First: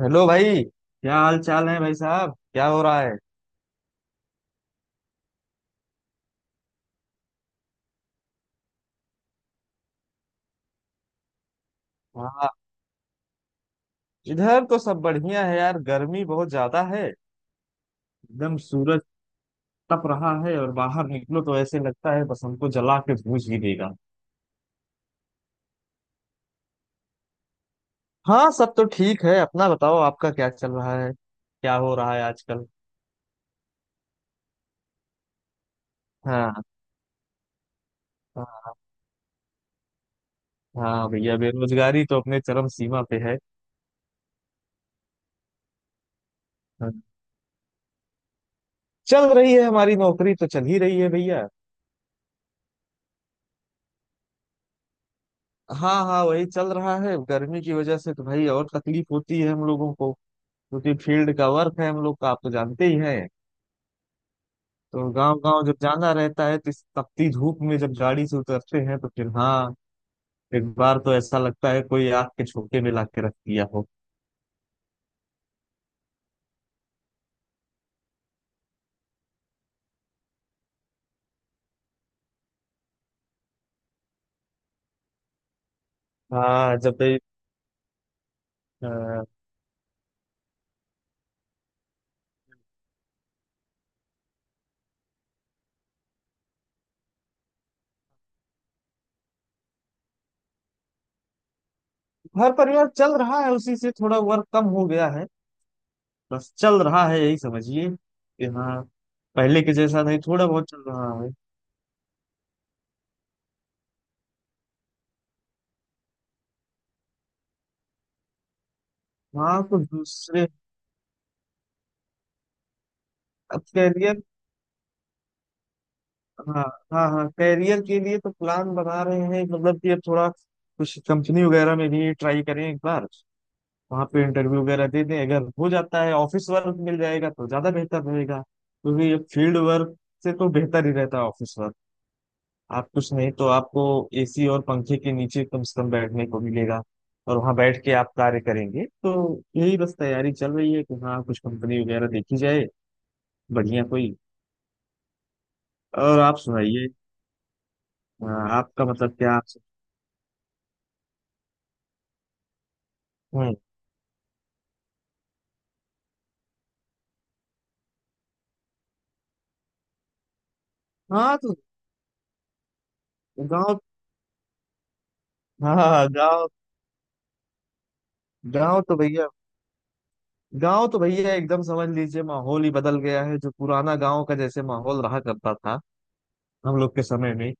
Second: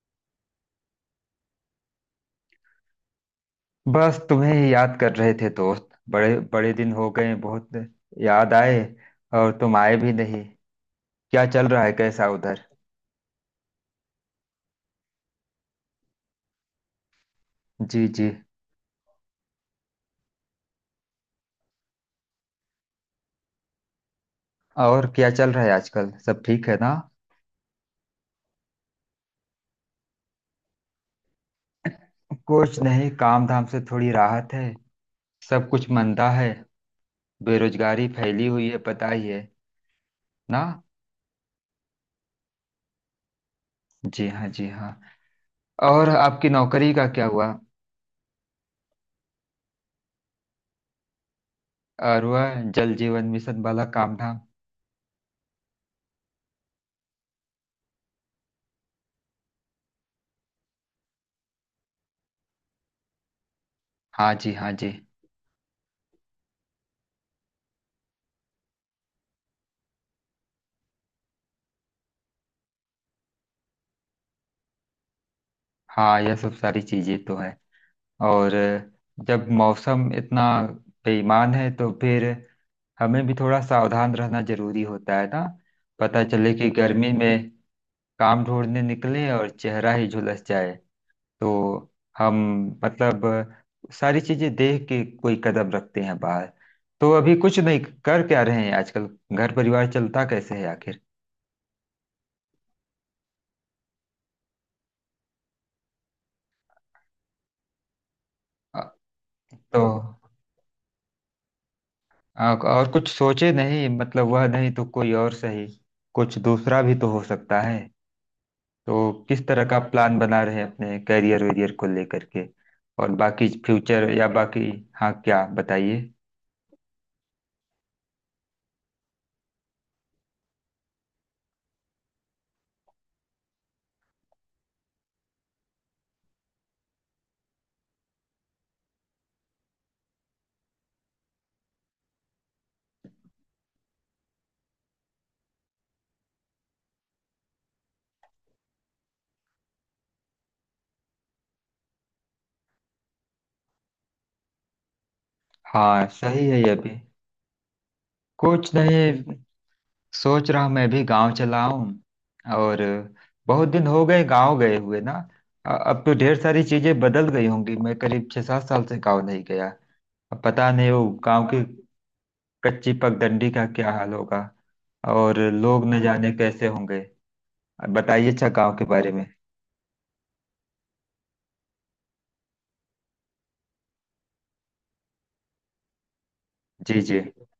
Hello भाई, क्या हाल चाल है भाई साहब, क्या हो रहा है। बस तुम्हें ही याद कर रहे थे दोस्त। बड़े बड़े दिन हो गए, बहुत याद आए, और तुम आए भी नहीं। क्या चल रहा है, कैसा हाँ, उधर? इधर तो सब बढ़िया है यार। गर्मी बहुत ज्यादा है। जी जी। एकदम सूरज तप रहा है, और बाहर निकलो तो ऐसे लगता है बस हमको जला के भूज ही देगा। और क्या चल रहा है आजकल, सब ठीक है ना? हाँ, सब तो ठीक है। अपना बताओ, आपका क्या चल रहा है, क्या हो रहा है आजकल। कुछ नहीं, काम धाम से थोड़ी राहत है। सब कुछ मंदा है। हाँ। बेरोजगारी फैली हुई हाँ। है, पता ही है ना। हाँ भैया, बेरोजगारी तो अपने चरम सीमा पे है। जी हाँ, जी हाँ। और आपकी नौकरी हाँ। का क्या हुआ? चल रही है, हमारी नौकरी तो चल ही रही है भैया। और वह जल जीवन मिशन वाला काम धाम? हाँ हाँ, वही चल रहा है। गर्मी की वजह से तो भाई और तकलीफ होती है हम लोगों को, क्योंकि फील्ड का वर्क है हम लोग का, आप तो जानते ही हैं। हाँ जी, हाँ जी। तो गांव गांव जब जाना रहता है तो इस तपती धूप में जब गाड़ी से उतरते हैं, तो फिर हाँ, एक बार तो ऐसा लगता है कोई आग के झोंके में ला के रख दिया हो। हाँ, यह सब सारी चीजें तो है। और जब मौसम इतना बेईमान है तो फिर हमें भी थोड़ा सावधान रहना जरूरी होता है ना। पता चले कि हाँ जब गर्मी ये, में काम ढूंढने अ, निकले और चेहरा ही झुलस जाए। तो हम, मतलब, सारी चीजें देख के कोई कदम रखते हैं बाहर। तो अभी कुछ नहीं, कर क्या रहे हैं आजकल? घर परिवार चलता कैसे है आखिर? घर परिवार चल रहा है, उसी से थोड़ा वर्क कम हो गया है। बस चल रहा है, यही समझिए कि अ, हाँ, पहले के तो जैसा नहीं, थोड़ा बहुत चल रहा है। और कुछ सोचे नहीं, मतलब वह नहीं तो कोई और सही। कुछ दूसरा भी तो हो सकता है। तो किस हाँ, तरह का कुछ प्लान बना दूसरे। रहे हैं अपने करियर वेरियर को लेकर के, और बाकी अब फ्यूचर कैरियर। या बाकी? हाँ, क्या बताइए। हाँ हाँ हाँ, करियर के लिए तो प्लान बना रहे हैं। मतलब कि अब थोड़ा कुछ कंपनी वगैरह में भी ट्राई करें एक बार, वहाँ पे इंटरव्यू वगैरह दे दें। अगर हो जाता है ऑफिस वर्क मिल जाएगा तो ज्यादा बेहतर रहेगा, क्योंकि फील्ड वर्क से तो बेहतर ही रहता है ऑफिस वर्क। आप कुछ नहीं तो आपको एसी और पंखे के नीचे कम से कम बैठने को मिलेगा, और वहाँ बैठ के आप कार्य करेंगे। तो यही बस तैयारी चल रही है कि हाँ, कुछ कंपनी वगैरह देखी जाए बढ़िया कोई। हाँ, और आप सही है ये सुनाइए। भी। हाँ, कुछ आपका मतलब नहीं, क्या। सोच रहा हूँ मैं भी गांव चला हूँ। और आप। बहुत दिन हो गए गांव गए हुए ना। अब तो ढेर सारी चीजें बदल गई होंगी। मैं करीब 6 7 साल से गांव नहीं गया। अब पता नहीं वो हाँ गांव तो की कच्ची पगडंडी का गांव। क्या हाल होगा, और हाँ लोग न हाँ, जाने गांव। कैसे होंगे। अब बताइए अच्छा गांव गांव के तो बारे में। भैया, गांव तो भैया एकदम समझ लीजिए, माहौल ही बदल गया है। जो पुराना गांव का जैसे माहौल रहा करता था हम लोग जी के जी। समय में,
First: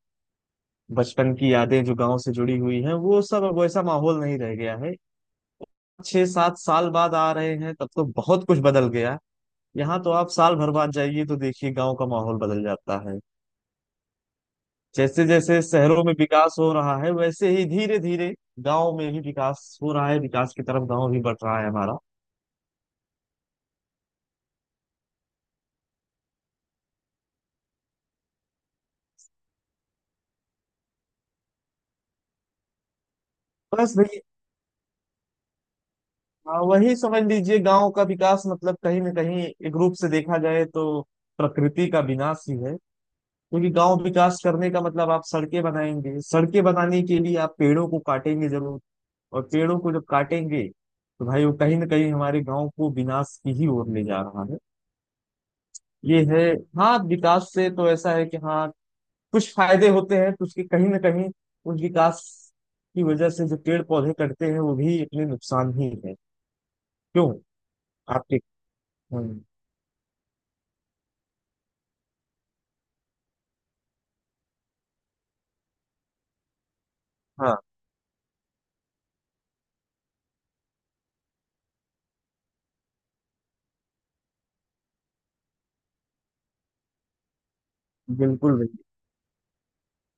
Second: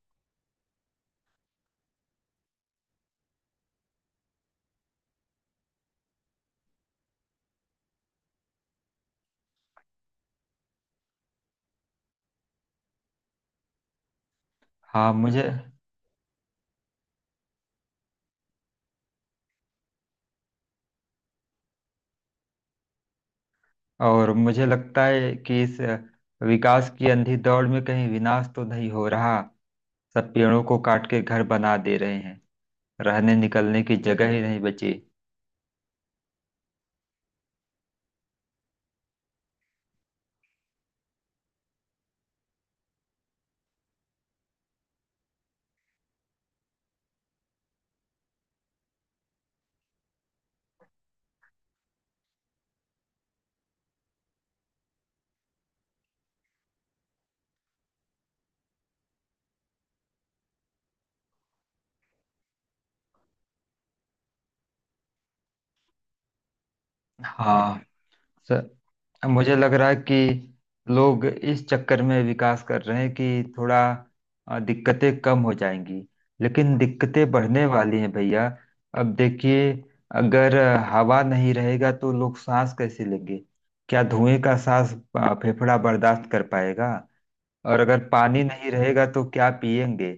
बचपन की यादें जो गांव से जुड़ी हुई हैं, वो सब अब वैसा माहौल नहीं रह गया है। छह सात साल बाद आ रहे हैं, तब तो बहुत कुछ बदल गया। यहाँ तो आप साल भर बाद जाइए तो देखिए गांव का माहौल बदल जाता है। हाँ जैसे मुझे। जैसे शहरों में विकास हो रहा है, वैसे ही धीरे धीरे गांव में भी विकास हो रहा है। विकास की तरफ गांव भी बढ़ रहा है हमारा। और मुझे लगता है कि इस विकास की अंधी दौड़ में कहीं विनाश तो नहीं हो रहा। सब पेड़ों को काट के घर बना दे रहे हैं। रहने निकलने की बस। जगह ही नहीं बची। हाँ, वही समझ लीजिए, गांव का विकास मतलब कहीं ना कहीं, एक रूप से देखा जाए तो प्रकृति का विनाश ही है। क्योंकि गांव विकास करने का मतलब आप सड़कें बनाएंगे, सड़कें बनाने के लिए आप पेड़ों को काटेंगे जरूर। और पेड़ों को जब काटेंगे तो भाई वो कहीं ना कहीं हमारे गांव को विनाश की ही ओर ले जा रहा है। ये है। हाँ, विकास से तो ऐसा है कि हाँ, कुछ फायदे होते हैं तो उसके कहीं ना कहीं उस विकास की वजह से जो पेड़ पौधे कटते हैं वो भी अपने नुकसान ही है। क्यों हाँ। आपके। सर, अब हम्म, मुझे लग रहा है कि लोग इस चक्कर में विकास कर रहे हैं कि थोड़ा दिक्कतें कम हो जाएंगी, लेकिन दिक्कतें हाँ, बढ़ने वाली हैं भैया। अब देखिए, अगर हवा नहीं रहेगा तो लोग सांस कैसे लेंगे? क्या धुएं का सांस फेफड़ा बर्दाश्त कर पाएगा? और अगर पानी बिल्कुल नहीं भैया। रहेगा तो क्या पिएंगे?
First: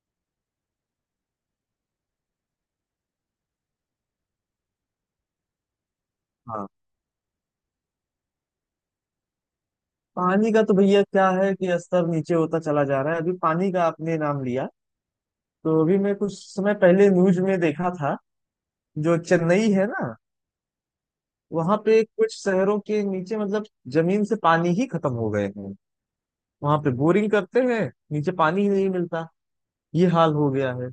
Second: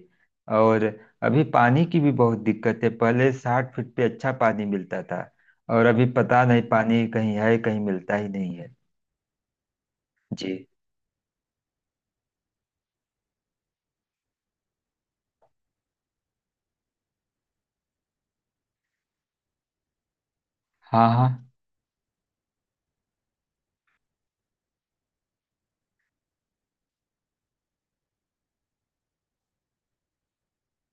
और अभी पानी की भी बहुत दिक्कत है। पहले 60 फीट पे अच्छा पानी मिलता था, और अभी पता नहीं हाँ, पानी कहीं है, कहीं मिलता ही नहीं है। जी। पानी का तो भैया क्या है कि स्तर नीचे होता चला जा रहा है। अभी पानी का आपने नाम लिया, तो अभी मैं कुछ समय पहले न्यूज में देखा था। जो चेन्नई है ना, हाँ हाँ वहां पे कुछ शहरों के नीचे मतलब जमीन से पानी ही खत्म हो गए हैं। वहां पे बोरिंग करते हैं, नीचे पानी ही नहीं मिलता। ये हाल हो गया है।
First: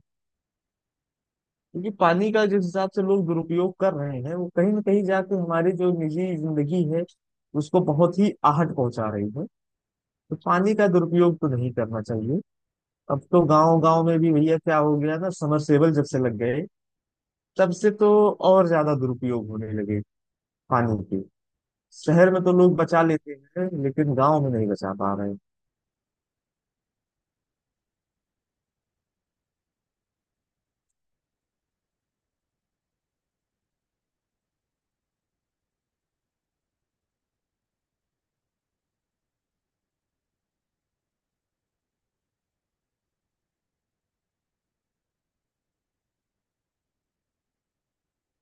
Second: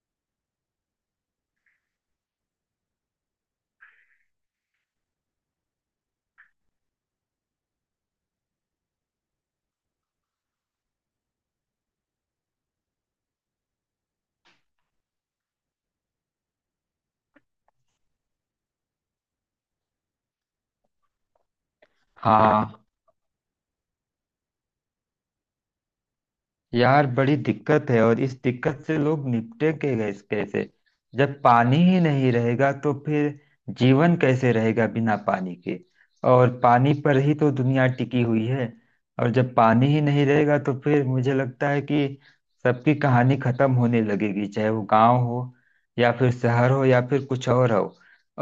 क्योंकि पानी का जिस हिसाब से लोग दुरुपयोग कर रहे हैं, वो कहीं ना कहीं जाके हमारी जो निजी जिंदगी है उसको बहुत ही आहट पहुंचा रही है। तो पानी का दुरुपयोग तो नहीं करना चाहिए। अब तो गांव गांव में भी भैया क्या हो गया ना, समरसेबल जब से लग गए तब से तो और ज्यादा दुरुपयोग होने लगे पानी के। शहर में तो हाँ। लोग बचा लेते हैं, लेकिन गांव में नहीं बचा पा रहे हैं। यार बड़ी दिक्कत है, और इस दिक्कत से लोग निपटेंगे गैस कैसे? जब पानी ही नहीं रहेगा तो फिर जीवन कैसे रहेगा बिना पानी के? और पानी पर ही तो दुनिया टिकी हुई है। और जब पानी ही नहीं रहेगा तो फिर मुझे लगता है कि सबकी कहानी खत्म होने लगेगी, चाहे वो गांव हो या फिर शहर हो या फिर कुछ और हो।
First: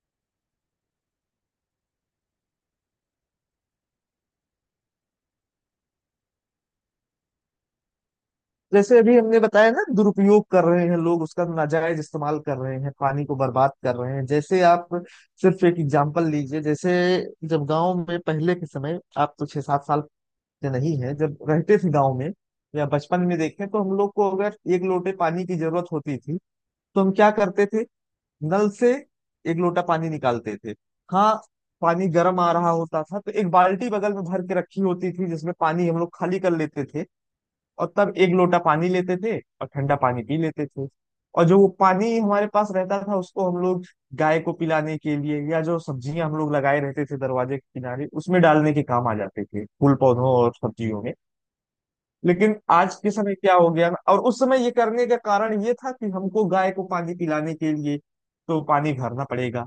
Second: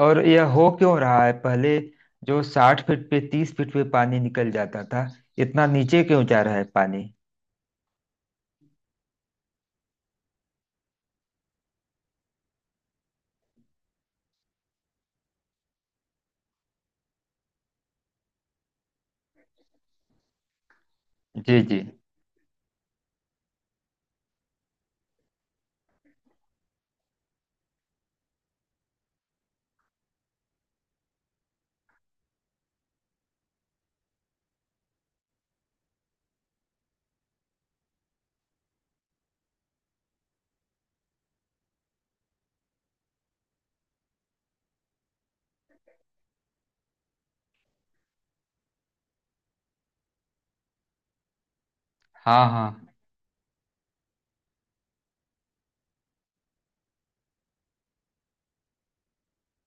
और यह हो क्यों रहा है? पहले जो 60 फीट पे, 30 फीट पे पानी निकल जाता था, इतना नीचे क्यों जा रहा है पानी? जैसे अभी हमने बताया ना, दुरुपयोग कर रहे हैं लोग, उसका नाजायज इस्तेमाल कर रहे हैं, पानी को बर्बाद कर रहे हैं। जैसे आप सिर्फ एक एग्जांपल लीजिए, जैसे जब गांव में पहले के समय, आप तो छह सात साल से नहीं है जब जी रहते जी। थे गांव में या बचपन में देखें, तो हम लोग को अगर एक लोटे पानी की जरूरत होती थी तो हम क्या करते थे, नल से एक लोटा पानी निकालते थे। हाँ, पानी गर्म आ रहा होता था तो एक बाल्टी बगल में भर के रखी होती थी, जिसमें पानी हम लोग खाली कर लेते थे, और तब एक लोटा पानी लेते थे और ठंडा पानी पी लेते थे। और जो वो पानी हमारे पास रहता था उसको हम लोग गाय को पिलाने के लिए, या जो सब्जियां हम लोग लगाए रहते थे दरवाजे के किनारे उसमें डालने के काम आ जाते थे, फूल पौधों और सब्जियों में। हाँ लेकिन हाँ आज के समय क्या हो गया, और उस समय ये करने का कारण ये था कि हमको गाय को पानी पिलाने के लिए तो पानी भरना पड़ेगा,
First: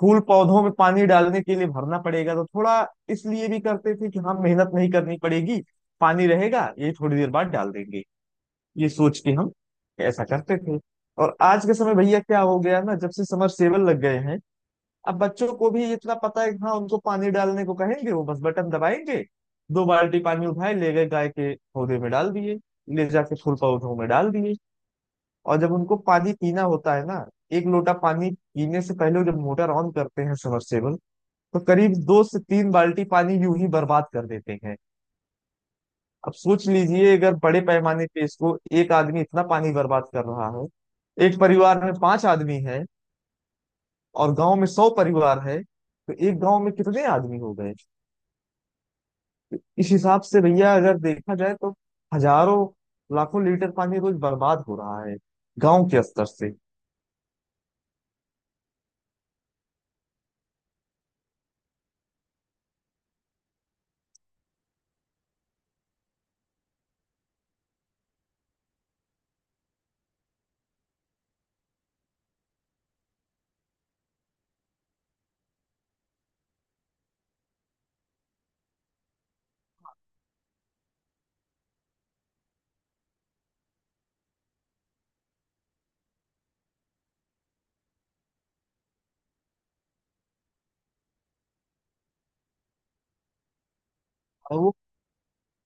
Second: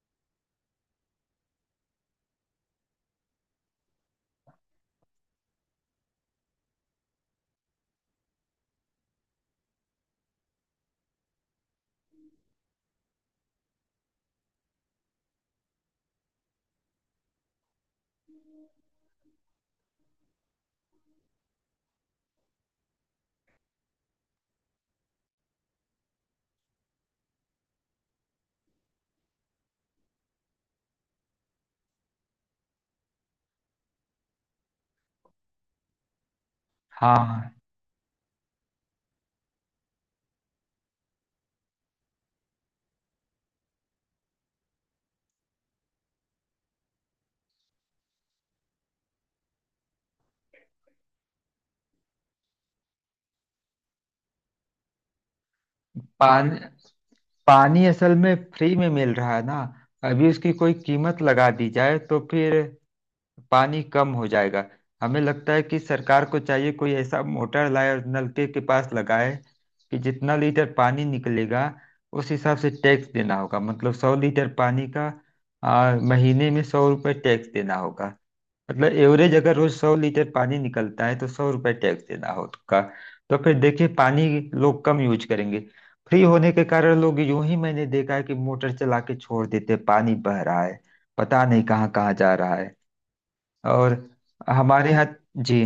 फूल पौधों में पानी डालने के लिए भरना पड़ेगा, तो थोड़ा इसलिए भी करते थे कि हम मेहनत नहीं करनी पड़ेगी, पानी रहेगा ये थोड़ी देर बाद डाल देंगे, ये सोच के हम ऐसा करते थे। और आज के समय भैया क्या हो गया ना, जब से समरसेबल लग गए हैं अब बच्चों को भी इतना पता है कि हाँ, उनको पानी डालने को कहेंगे वो बस बटन दबाएंगे, दो बाल्टी पानी उठाए ले गए गाय के पौधे में डाल दिए, ले जाके फूल पौधों में डाल दिए। और जब उनको पानी पीना होता है ना, एक लोटा पानी पीने से पहले जब मोटर ऑन करते हैं सबमर्सिबल, तो करीब दो से तीन बाल्टी पानी यूं ही बर्बाद कर देते हैं। अब सोच लीजिए, अगर हाँ। बड़े पैमाने पे इसको एक आदमी इतना पानी बर्बाद कर रहा है, एक परिवार में पांच आदमी है और गांव में 100 परिवार है, तो एक गांव में कितने आदमी हो गए। इस हिसाब से भैया अगर देखा जाए तो हजारों लाखों लीटर पानी रोज बर्बाद हो रहा है गांव के स्तर से। पानी, पानी असल में फ्री में मिल रहा है ना। अभी उसकी कोई कीमत लगा दी जाए तो फिर पानी कम हो जाएगा। हमें लगता है कि सरकार को चाहिए कोई ऐसा मोटर लाए और नलके के पास लगाए कि जितना लीटर पानी निकलेगा, उस हिसाब से टैक्स देना होगा। मतलब 100 लीटर पानी का महीने में 100 रुपये टैक्स देना होगा। मतलब एवरेज अगर रोज 100 लीटर पानी निकलता है तो 100 रुपए टैक्स देना होगा। तो फिर देखिए, पानी लोग कम यूज करेंगे। फ्री होने के कारण लोग यूं ही, मैंने देखा है कि मोटर चला के छोड़ देते हैं, पानी बह रहा है, पता नहीं कहाँ कहाँ जा रहा है। और और वो। हमारे यहाँ। जी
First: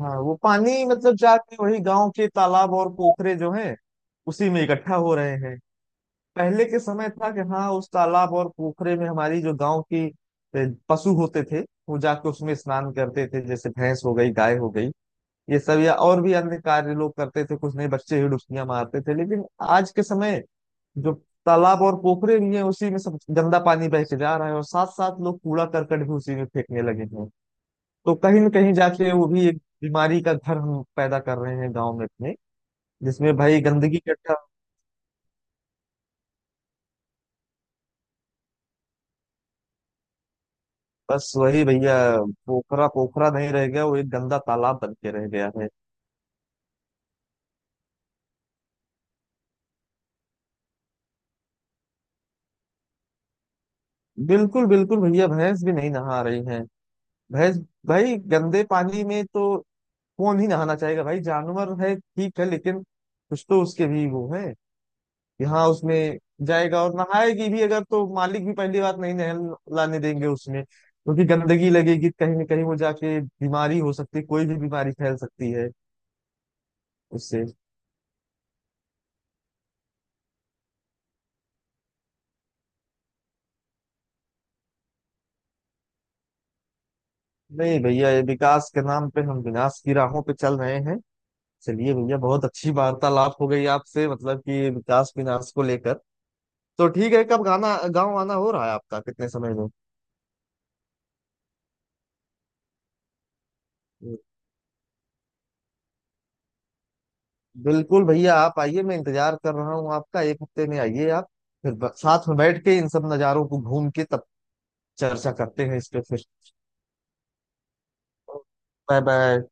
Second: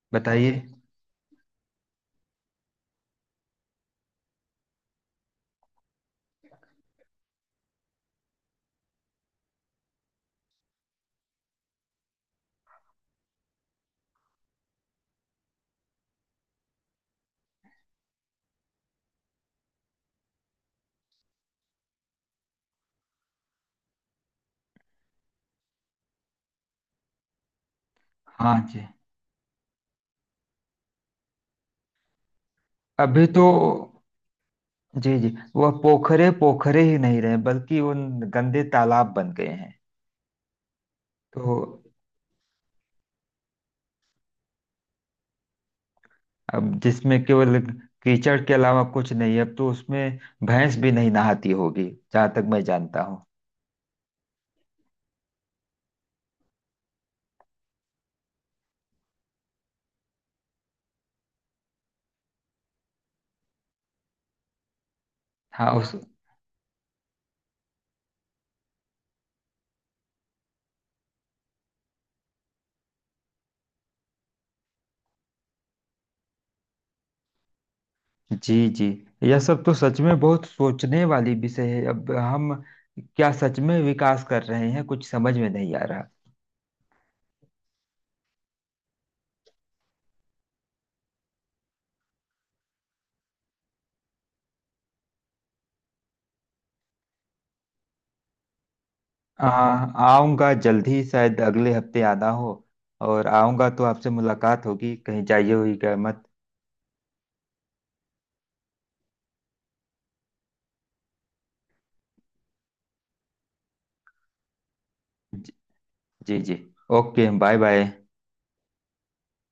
हाँ, वो बताइए। पानी मतलब जाके वही गांव के तालाब और पोखरे जो हैं उसी में इकट्ठा हो रहे हैं। पहले के समय था कि हाँ, उस तालाब और पोखरे में हमारी जो गांव की पशु होते थे वो जाके उसमें स्नान करते थे। जैसे भैंस हो गई, गाय हो गई, ये सब, या और भी अन्य कार्य लोग करते थे, कुछ नहीं बच्चे ही डुबकियां मारते थे। लेकिन आज के समय जो तालाब और पोखरे भी हैं उसी में सब गंदा पानी बह के जा रहा है, और साथ साथ लोग कूड़ा करकट भी उसी में फेंकने लगे हैं, तो कहीं ना हाँ कहीं जी। जाके वो भी एक बीमारी का घर हम पैदा कर रहे हैं गाँव में अपने, अभी जिसमें तो। भाई गंदगी इकट्ठा। जी जी। वह पोखरे पोखरे ही नहीं रहे, बल्कि उन गंदे तालाब बन गए हैं। बस तो वही भैया, पोखरा पोखरा नहीं रह गया, वो एक गंदा तालाब बन के रह गया है। अब जिसमें केवल कीचड़ के अलावा कुछ नहीं है, अब तो उसमें भैंस भी नहीं नहाती होगी, जहां तक मैं जानता हूँ। बिल्कुल बिल्कुल भैया, भैंस भी नहीं नहा रही है। भैंस, भाई गंदे पानी में तो कौन ही नहाना चाहेगा। भाई जानवर है ठीक है, लेकिन कुछ तो उसके भी वो है कि हाँ, हाँ उस। उसमें जाएगा और नहाएगी भी अगर, तो मालिक भी पहली बात नहीं नहल लाने देंगे उसमें, क्योंकि गंदगी लगेगी, कहीं ना कहीं वो जाके बीमारी हो सकती है, कोई भी बीमारी फैल सकती है उससे। जी जी। यह सब तो सच में बहुत सोचने वाली विषय है। अब हम क्या सच में विकास कर रहे हैं, कुछ समझ में नहीं आ रहा। नहीं भैया, ये विकास के नाम पे हम विनाश की राहों पे चल रहे हैं। चलिए भैया, बहुत अच्छी वार्तालाप हो गई आपसे, मतलब कि विकास विनाश को लेकर। तो ठीक है, कब गाना गाँव आना हो रहा है आपका, कितने आ, समय आऊंगा जल्दी, शायद अगले हफ्ते आना हो। और आऊंगा तो आपसे में। मुलाकात होगी, कहीं जाइए हुई मत। बिल्कुल भैया, आप आइए, मैं इंतजार कर रहा हूँ आपका, एक हफ्ते में आइए आप। फिर साथ में बैठ के इन सब नज़ारों को घूम के तब चर्चा करते हैं इस पे फिर। जी जी। Okay, bye bye. Bye bye.